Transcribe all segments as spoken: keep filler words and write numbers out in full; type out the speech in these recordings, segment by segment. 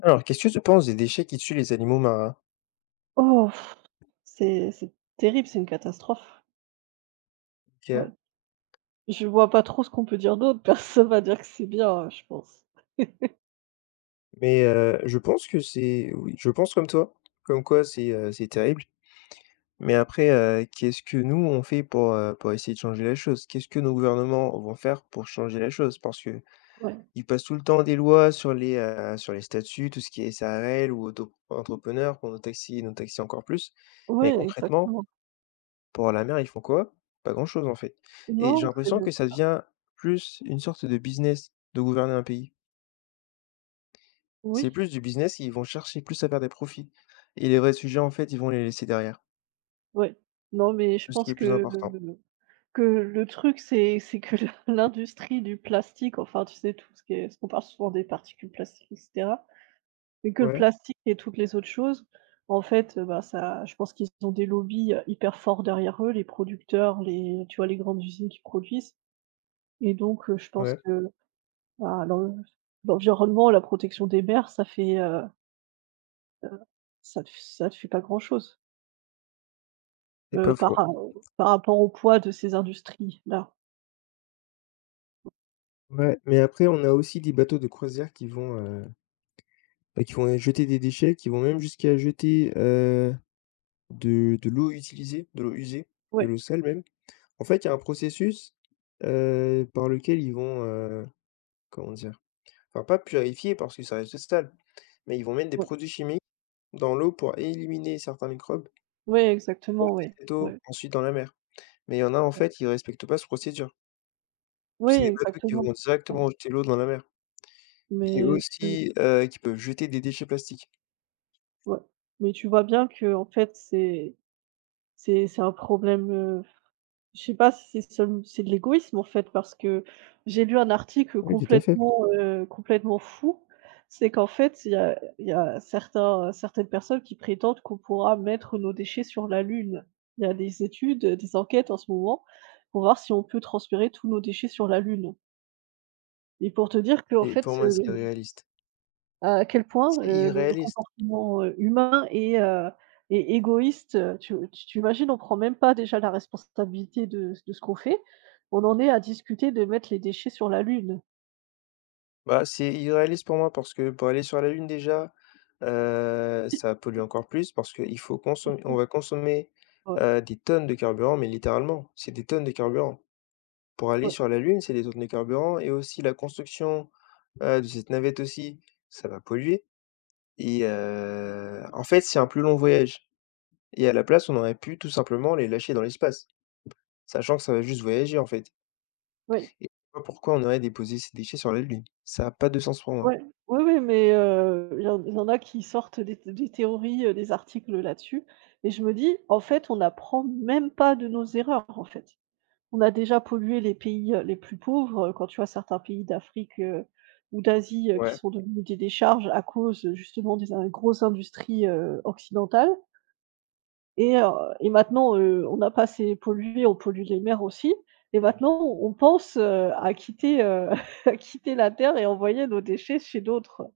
Alors, qu'est-ce que tu penses des déchets qui tuent les animaux marins? Oh! Pff, C'est c'est terrible, c'est une catastrophe. Ouais. OK. Je vois pas trop ce qu'on peut dire d'autre. Personne va dire que c'est bien, je pense. Mais heu, je pense que c'est oui, je pense comme toi, comme quoi c'est, heu, c'est terrible. Mais après, heu, qu'est-ce que nous, on fait pour, heu, pour essayer de changer la chose? Qu'est-ce que nos gouvernements vont faire pour changer la chose? Parce que Ouais. ils passent tout le temps des lois sur les, heu, sur les statuts, tout ce qui est S A R L ou auto-entrepreneur pour nos taxis et nos taxis encore plus. Mais Ouais, concrètement, exactement. pour la mer, ils font quoi? Pas grand-chose, en fait. Et j'ai Non, c'est l'impression que ça devient plus une sorte de business de gouverner un pays. oui, C'est plus du business, ils vont chercher plus à faire des profits et les vrais sujets, en fait, ils vont les laisser derrière. ouais. Non, mais je Tout ce qui pense est plus que important. que le truc, c'est c'est que l'industrie du plastique, enfin, tu sais, tout ce qui est ce qu'on parle souvent des particules plastiques et cetera, mais que le Ouais, plastique et toutes les autres choses, en fait, heu, bah, ça je pense qu'ils ont des lobbies, heu, hyper forts derrière eux, les producteurs, les tu vois, les grandes usines qui produisent. Et donc, heu, je pense ouais, que, bah, l'en l'environnement, la protection des mers, ça fait, heu heu, ça ne f ça ne fait pas grand-chose, c'est heu, pas par faux. ra par rapport au poids de ces industries-là. Ouais, mais après, on a aussi des bateaux de croisière qui vont, heu, bah, qui vont jeter des déchets, qui vont même jusqu'à jeter, heu, de de l'eau utilisée, de l'eau usée, de Oui, l'eau sale même. En fait, il y a un processus, heu, par lequel ils vont, heu, comment dire? Enfin, pas purifier parce que ça reste sale, mais ils vont mettre des ouais, ouais, produits chimiques dans l'eau pour éliminer certains microbes, ouais, exactement, rejeter oui, cette ouais, eau ensuite dans la mer. Mais il y en a, en ouais. fait, ils respectent pas cette procédure. C'est Ouais, des bateaux qui exactement. vont directement jeter l'eau dans la mer et Mais tu aussi, heu, qui peuvent jeter des déchets plastiques. Ouais, mais tu vois bien que, en fait, c'est c'est c'est un problème, heu Je sais pas si c'est seul c'est de l'égoïsme en fait, parce que j'ai lu un article Oui, tout à fait. complètement, heu, complètement fou. C'est qu'en fait, il y a il y a certains, certaines personnes qui prétendent qu'on pourra mettre nos déchets sur la Lune. Il y a des études, heu, des enquêtes en ce moment pour voir si on peut transférer tous nos déchets sur la Lune et pour te dire qu'en Et fait, pour moi, c'est heu irréaliste. à quel point, C'est heu, le irréaliste. comportement, heu, humain est, heu, est égoïste, heu, tu tu tu imagines, on prend même pas déjà la responsabilité de de ce qu'on fait. On en est à discuter de mettre les déchets sur la Lune. Bah, c'est irréaliste pour moi parce que pour aller sur la Lune déjà, heu, ça pollue encore plus parce qu'il faut consommer. On va consommer, Ouais, heu, des tonnes de carburant, mais littéralement, c'est des tonnes de carburant. Pour aller ouais, sur la Lune, c'est des tonnes de carburant et aussi la construction, heu, de cette navette aussi, ça va polluer et heu, en fait, c'est un plus long voyage et à la place, on aurait pu tout simplement les lâcher dans l'espace, sachant que ça va juste voyager, en fait, ouais, et je sais pas pourquoi on aurait déposé ces déchets sur la Lune. Ça a pas de sens pour moi. ouais, oui, oui, mais heu, il y en il y en a qui sortent des des théories, heu, des articles là-dessus et je me dis: «En fait, on n'apprend même pas de nos erreurs, en fait». On a déjà pollué les pays, heu, les plus pauvres, heu, quand tu vois certains pays d'Afrique, heu, ou d'Asie, heu, qui Ouais, sont devenus des décharges à cause, heu, justement des in grosses industries, heu, occidentales. et heu et maintenant, heu, on n'a pas assez pollué, on pollue les mers aussi et maintenant on pense, heu, à quitter, heu, à quitter la terre et envoyer nos déchets chez d'autres.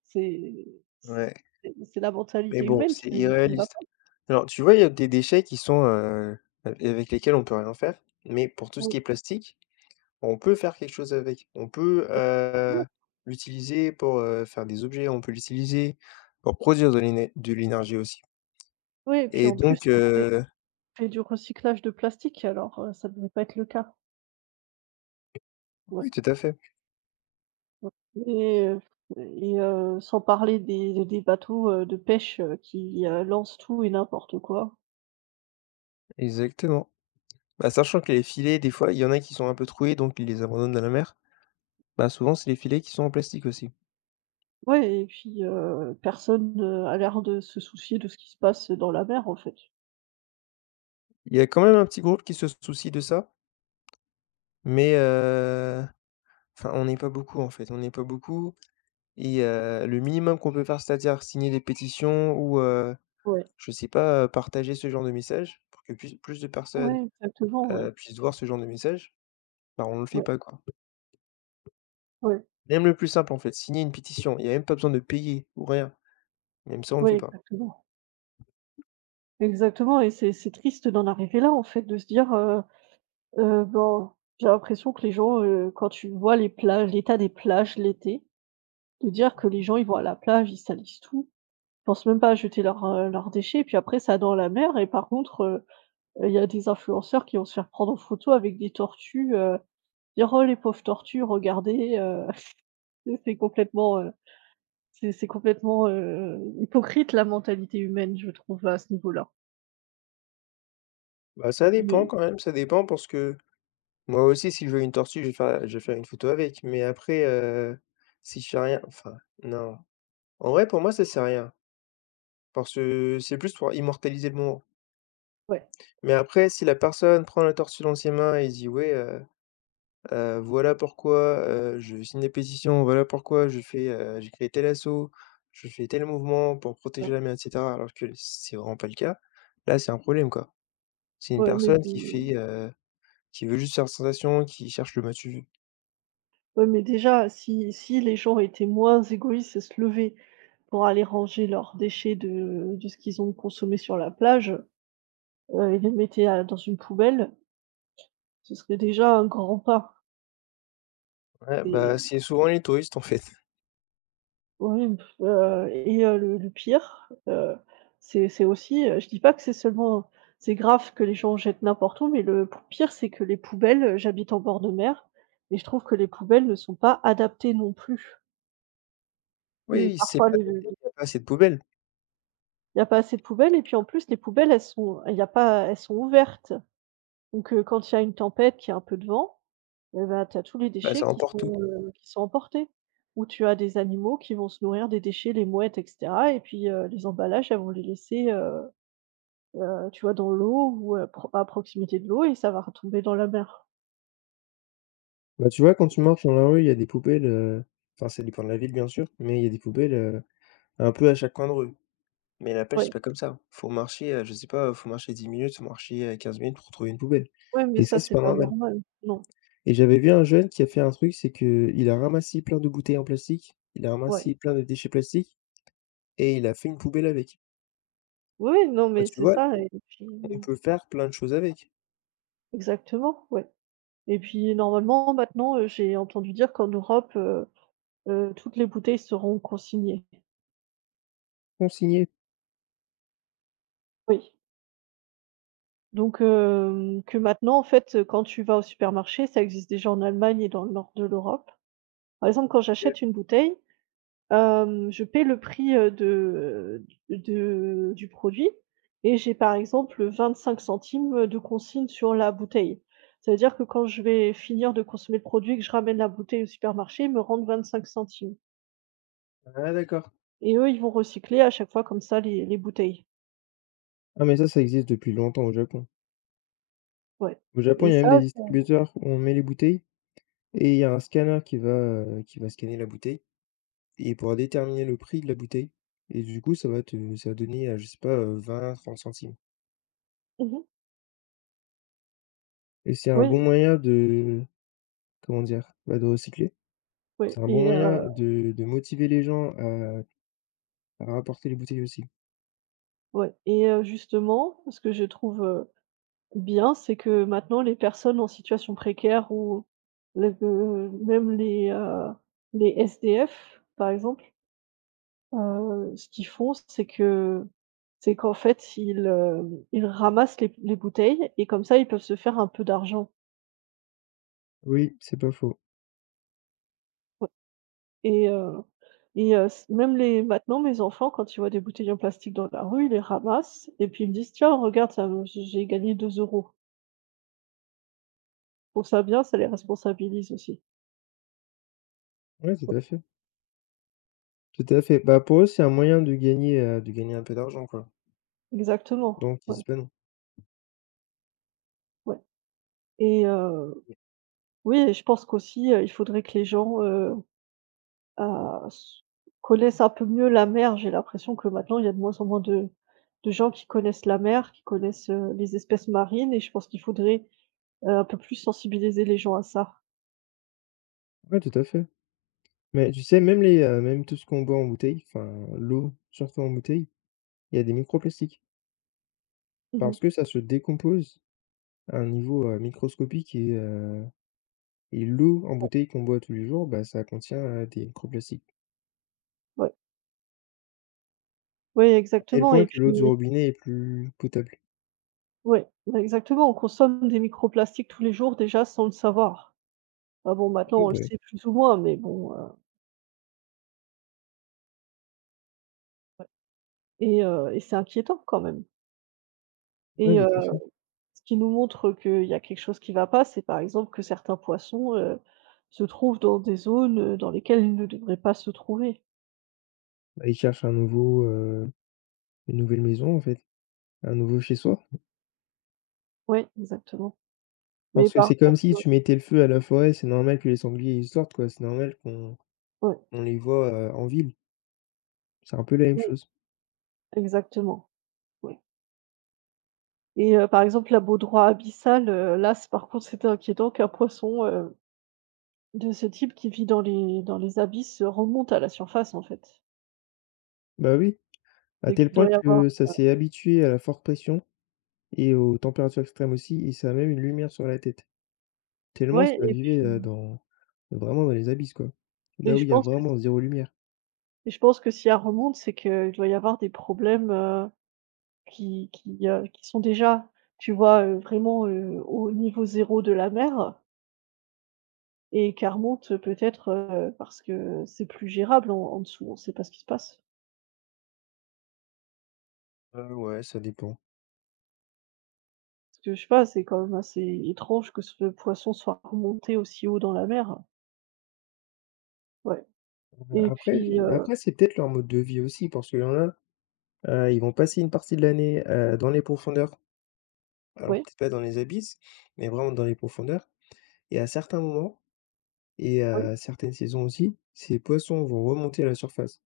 C'est ouais. c'est c'est la Mais mentalité bon, humaine c'est qui qui ne va irréaliste. pas. Alors, tu vois, il y a des déchets qui sont, heu, av avec lesquels on peut rien faire, mais pour tout ce Oui, qui est plastique, on peut faire quelque chose avec. On peut, heu, effectivement. l'utiliser pour, heu, faire des objets, on peut l'utiliser pour produire de l'éné de l'énergie aussi Oui et puis et en plus, donc on fait heu fait du recyclage de plastique alors, heu, ça ne devrait pas être le cas. Ouais, Oui, tout à fait, ouais. et heu, et heu, Sans parler des des bateaux, heu, de pêche, heu, qui, heu, lancent tout et n'importe quoi. exactement. Bah, sachant que les filets, des fois, il y en a qui sont un peu troués, donc ils les abandonnent dans la mer. Bah, souvent, c'est les filets qui sont en plastique aussi. Ouais et puis, heu, personne, heu, a l'air de se soucier de ce qui se passe dans la mer, en fait. Il y a quand même un petit groupe qui se soucie de ça. Mais heu, enfin, on n'est pas beaucoup, en fait, on n'est pas beaucoup et heu, le minimum qu'on peut faire, c'est-à-dire signer des pétitions ou heu, Ouais, je sais pas, heu, partager ce genre de message pour que plus plus de personnes, ouais, exactement, ouais. heu, puissent voir ce genre de message, bah, on le fait Ouais, pas, quoi. ouais, Même le plus simple, en fait, signer une pétition, il y a même pas besoin de payer ou rien. Même ça, on le ouais, fait pas. exactement. Exactement et c'est c'est triste d'en arriver là, en fait, de se dire, heu heu, ben, j'ai l'impression que les gens, heu, quand tu vois les plages l'état des plages l'été, de dire que les Mmh. gens ils vont à la plage, ils salissent tout. Pensent même pas à jeter leurs, heu, leurs déchets puis après ça dans la mer et par contre, heu, heu, il y a des influenceurs qui vont se faire prendre en photo avec des tortues, heu, dire: «Oh les pauvres tortues, regardez, heu». C'est c'est complètement, heu, c'est c'est complètement, heu, hypocrite la mentalité humaine je trouve à ce niveau-là. Bah, ça dépend De quand même, ça dépend parce que moi aussi si je veux une tortue, je vais faire je vais faire une photo avec, mais après, heu, si je fais rien, enfin non. En vrai, pour moi, ça c'est rien. Parce que c'est plus pour immortaliser le moment. ouais, Mais après, si la personne prend la tortue dans ses mains et dit: «Ouais, heu heu, voilà pourquoi, heu, je signe des pétitions, voilà pourquoi je fais, heu, j'ai créé tel assaut, je fais tel mouvement pour ouais, protéger la mer» et cetera, alors que c'est vraiment pas le cas, là, c'est un problème, quoi. C'est une ouais, mais personne qui de fait, heu, qui veut juste faire sensation, qui cherche le matu. ouais, mais déjà si si les gens étaient moins égoïstes et se levaient pour aller ranger leurs déchets de de ce qu'ils ont consommé sur la plage, heu, et les mettaient à dans une poubelle. Ce serait déjà un grand pas Ouais, et bah, c'est souvent les touristes, en fait. oui, heu et heu, le le pire, heu, c'est c'est aussi, heu, je dis pas que c'est seulement c'est grave que les gens jettent n'importe où, mais le p pire, c'est que les poubelles, heu, j'habite en bord de mer et je trouve que les poubelles ne sont pas adaptées non plus et Oui, c'est parfois pas les noté, les il y a pas assez de poubelles. il y a pas assez de poubelles et puis en plus les poubelles, elles sont il y a pas elles sont ouvertes donc heu, quand il y a une tempête, qu'il y a un peu de vent. Et bah, tu as tous les Bah, déchets ça qui emporte tout. sont, heu, qui sont emportés, où tu as des animaux qui vont se nourrir des déchets, les mouettes et cetera et puis, heu, les emballages, elles vont les laisser, heu heu, tu vois, dans l'eau ou heu, pro à proximité de l'eau et ça va retomber dans la mer. Bah, tu vois, quand tu marches dans la rue, il y a des poubelles, heu, enfin, ça dépend de la ville, bien sûr, mais il y a des poubelles, heu, un peu à chaque coin de rue. Mais la pêche, c'est Ouais, pas comme ça. Faut marcher, heu, je sais pas, faut marcher dix minutes, faut marcher, heu, quinze minutes pour trouver une poubelle ouais, mais et ça, ça, c'est c'est pas pas normal. normal. Non, Et j'avais vu un jeune qui a fait un truc, c'est que il a ramassé plein de bouteilles en plastique, il a ouais. ramassé plein de déchets plastiques et il a fait une poubelle avec. Oui, oui, non, Bah, mais tu c'est vois, ça et on puis peut faire plein de choses avec. exactement, ouais et puis normalement, maintenant, heu, j'ai entendu dire qu'en Europe, heu heu, toutes les bouteilles seront consignées. Consigné, Oui. Donc hem, que maintenant, en fait, heu, quand tu vas au supermarché, ça existe déjà en Allemagne et dans le nord de l'Europe. Par exemple, quand j'achète une bouteille, hem, je paie le prix, heu, de de du produit et j'ai, par exemple, vingt-cinq centimes, de consigne sur la bouteille. Ça veut dire que quand je vais finir de consommer le produit et que je ramène la bouteille au supermarché, ils me rendent vingt-cinq centimes ah d'accord. et eux, ils vont recycler à chaque fois comme ça les les bouteilles. Ah mais ça, ça existe depuis longtemps au Japon. Ouais Au Japon, et il y a ça, même des ça distributeurs où on met les bouteilles. Et il y a un scanner qui va, heu, qui va scanner la bouteille et il pourra déterminer le prix de la bouteille et du coup, ça va te ça va donner, heu, je sais pas, heu, vingt trente centimes mmh. et c'est un bon Oui, moyen de, comment dire? Bah, de recycler. oui C'est un bon et moyen de de motiver les gens à à rapporter les bouteilles aussi. ouais et heu, justement, ce que je trouve, heu, bien, c'est que maintenant les personnes en situation précaire ou les de même les, heu, les S D F par exemple, heu, ce qu'ils font c'est que c'est qu'en fait ils, heu, ils ramassent les les bouteilles et comme ça ils peuvent se faire un peu d'argent. Oui, c'est pas faux. Ouais et heu et heu, s même les maintenant mes enfants quand ils voient des bouteilles en plastique dans la rue, ils les ramassent et puis ils me disent: «Tiens regarde ça, heu, j'ai gagné deux euros. Je ça bien, ça les responsabilise aussi.» Ouais, tout à fait, tout à fait. Bah, pour eux, c'est un moyen de gagner, heu, de gagner un peu d'argent, quoi, Exactement, donc ils ouais, disent pas non. ouais et heu, Oui. oui et je pense qu'aussi, heu, il faudrait que les gens, heu, a s connaissent un peu mieux la mer. J'ai l'impression que maintenant, il y a de moins en moins de de gens qui connaissent la mer, qui connaissent, heu, les espèces marines et je pense qu'il faudrait, heu, un peu plus sensibiliser les gens à ça. Ouais, tout à fait. Mais tu sais, même les, heu, même tout ce qu'on boit en bouteille, enfin l'eau, surtout en bouteille, il y a des microplastiques. Mmh. Parce que ça se décompose à un niveau, heu, microscopique et heu, et l'eau en Ouais, bouteille qu'on boit tous les jours, bah, ça contient, heu, des microplastiques. oui, À tel exactement et point que puis l'eau du robinet est plus potable. ouais, ouais, exactement, on consomme des microplastiques tous les jours déjà sans le savoir. Ah bon, Oui, maintenant on le bah. sait plus ou moins, mais bon, heu Et heu et c'est inquiétant quand même et Oui, heu, tout à fait. ce qui nous montre qu'il y a quelque chose qui ne va pas, c'est par exemple que certains poissons, heu, se trouvent dans des zones, heu, dans lesquelles ils ne devraient pas se trouver. Bah, ils cherchent un nouveau, heu, une nouvelle maison, en fait, un nouveau chez soi. Oui, exactement. Mais Parce que par c'est comme contre, si heu tu mettais le feu à la forêt, c'est normal que les sangliers, ils sortent, quoi. C'est normal qu'on ouais, qu'on les voit, heu, en ville. C'est un peu la même oui, chose. exactement, oui et heu, par exemple, la baudroie abyssale, heu, là, c'est par contre, c'est inquiétant qu'un poisson, heu, de ce type qui vit dans les dans les abysses, euh, remonte à la surface, en fait. Bah, oui, à C'est tel qu'il point doit y avoir que ça s'est habitué à la forte pression et aux températures extrêmes aussi et ça a même une lumière sur la tête. Tellement ouais ça et vivait, heu, puis dans vraiment dans les abysses, quoi. et Là où je il y a pense que vraiment zéro lumière. Et je pense que si elle remonte, c'est qu'il doit y avoir des problèmes, heu, qui qui, heu, qui sont déjà, tu vois, heu, vraiment, heu, au niveau zéro de la mer et qu'elle remonte, peut-être, heu, parce que c'est plus gérable en en dessous, on ne sait pas ce qui se passe. Heu, ouais, ça dépend. Parce que je sais pas, c'est quand même assez étrange que ce poisson soit remonté aussi haut dans la mer. Ouais et Après puis, je heu après c'est peut-être leur mode de vie aussi parce qu'il y en a. Heu, ils vont passer une partie de l'année, heu, dans les profondeurs. Alors ouais, peut-être pas dans les abysses, mais vraiment dans les profondeurs et à certains moments et ouais. heu, certaines saisons aussi, ces poissons vont remonter à la surface.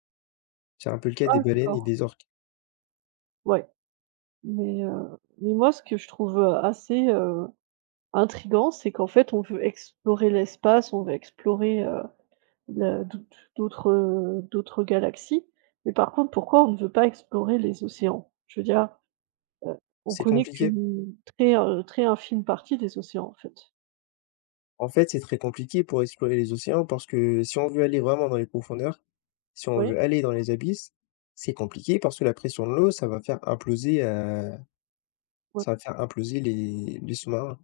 C'est un peu le cas Ah des baleines d'accord, et des orques. ouais. Mais, heu, mais moi ce que je trouve, heu, assez, heu, intriguant, c'est qu'en fait on veut explorer l'espace, on veut explorer, la d'au d'autres, heu, d'autres galaxies. Mais par contre, pourquoi on ne veut pas explorer les océans? Je veux dire, heu, on C'est connaît compliqué. qu'une très, heu, très infime partie des océans, en fait. En fait, c'est très compliqué pour explorer les océans parce que si on veut aller vraiment dans les profondeurs, si on Ouais, veut aller dans les abysses, c'est compliqué parce que la pression de l'eau, ça va faire imploser, heu, ouais, ça va faire imploser les les sous-marins.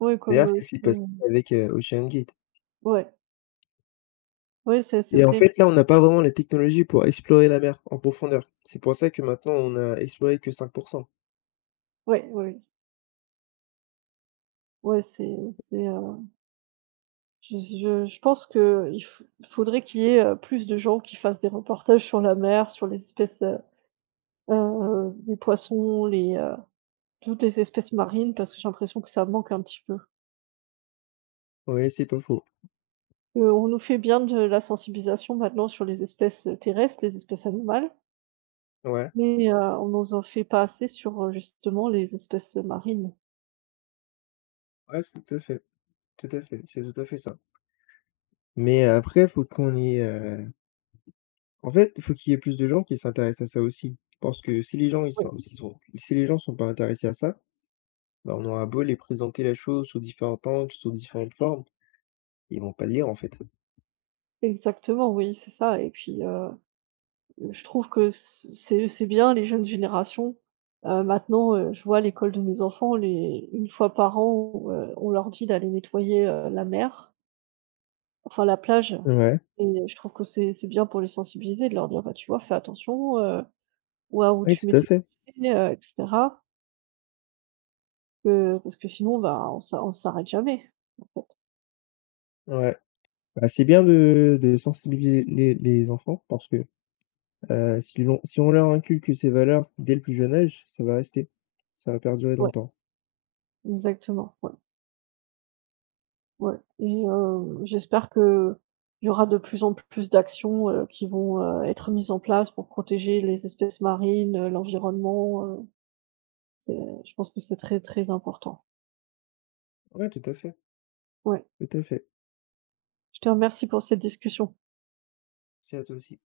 ouais, comme, D'ailleurs, heu, c'est ce qui s'est ce passé avec, heu, Ocean Gate. ouais, ouais, c'est c'est Et en vrai. fait, là, on n'a pas vraiment les technologies pour explorer la mer en profondeur. C'est pour ça que maintenant on a exploré que cinq. Ouais, ouais, ouais, c'est c'est, heu, je je je pense qu'il f faudrait qu'il y ait, heu, plus de gens qui fassent des reportages sur la mer, sur les espèces, heu heu, les poissons, les, heu, toutes les espèces marines parce que j'ai l'impression que ça manque un petit peu. Oui, c'est pas faux. Heu, on nous fait bien de la sensibilisation maintenant sur les espèces, terrestres, les espèces animales, Ouais, mais, heu, on nous en fait pas assez sur, heu, justement les espèces, marines. ouais, c'est tout à fait, tout à fait, c'est tout à fait ça. Mais euh, après, faut qu'on ait, heu, en fait, faut qu'il y ait plus de gens qui s'intéressent à ça aussi. Parce que si les gens ils Ouais, s'in ils sont si les gens sont pas intéressés à ça, bah, on aura beau les présenter la chose sous différentes angles, sous différentes formes, ils vont pas le lire, en fait. exactement, oui, c'est ça et puis, heu, je trouve que c c'est c'est bien les jeunes générations, heu, maintenant, heu, je vois à l'école de mes enfants les une fois par an, heu, on leur dit d'aller nettoyer, heu, la mer, enfin la plage Ouais, et je trouve que c'est c'est bien pour les sensibiliser de leur dire: «Bah, tu vois, fais attention, heu, vois où oui, tu mets tout à tes fait. pieds, heu et cetera. Heu, parce que sinon on va on s'a on s'arrête jamais, en fait.» Ouais. Bah, c'est bien de de sensibiliser les les enfants parce que, heu, si l'on si on leur inculque ces valeurs dès le plus jeune âge, ça va rester, ça va perdurer dans Ouais, le temps. exactement, ouais, ouais et heu, j'espère qu'il y aura de plus en plus d'actions, heu, qui vont, heu, être mises en place pour protéger les espèces marines, heu, l'environnement, heu, c'est je pense que c'est très, très important. Ouais, tout à fait, Ouais. tout à fait. Je te remercie pour cette discussion. C'est à toi aussi.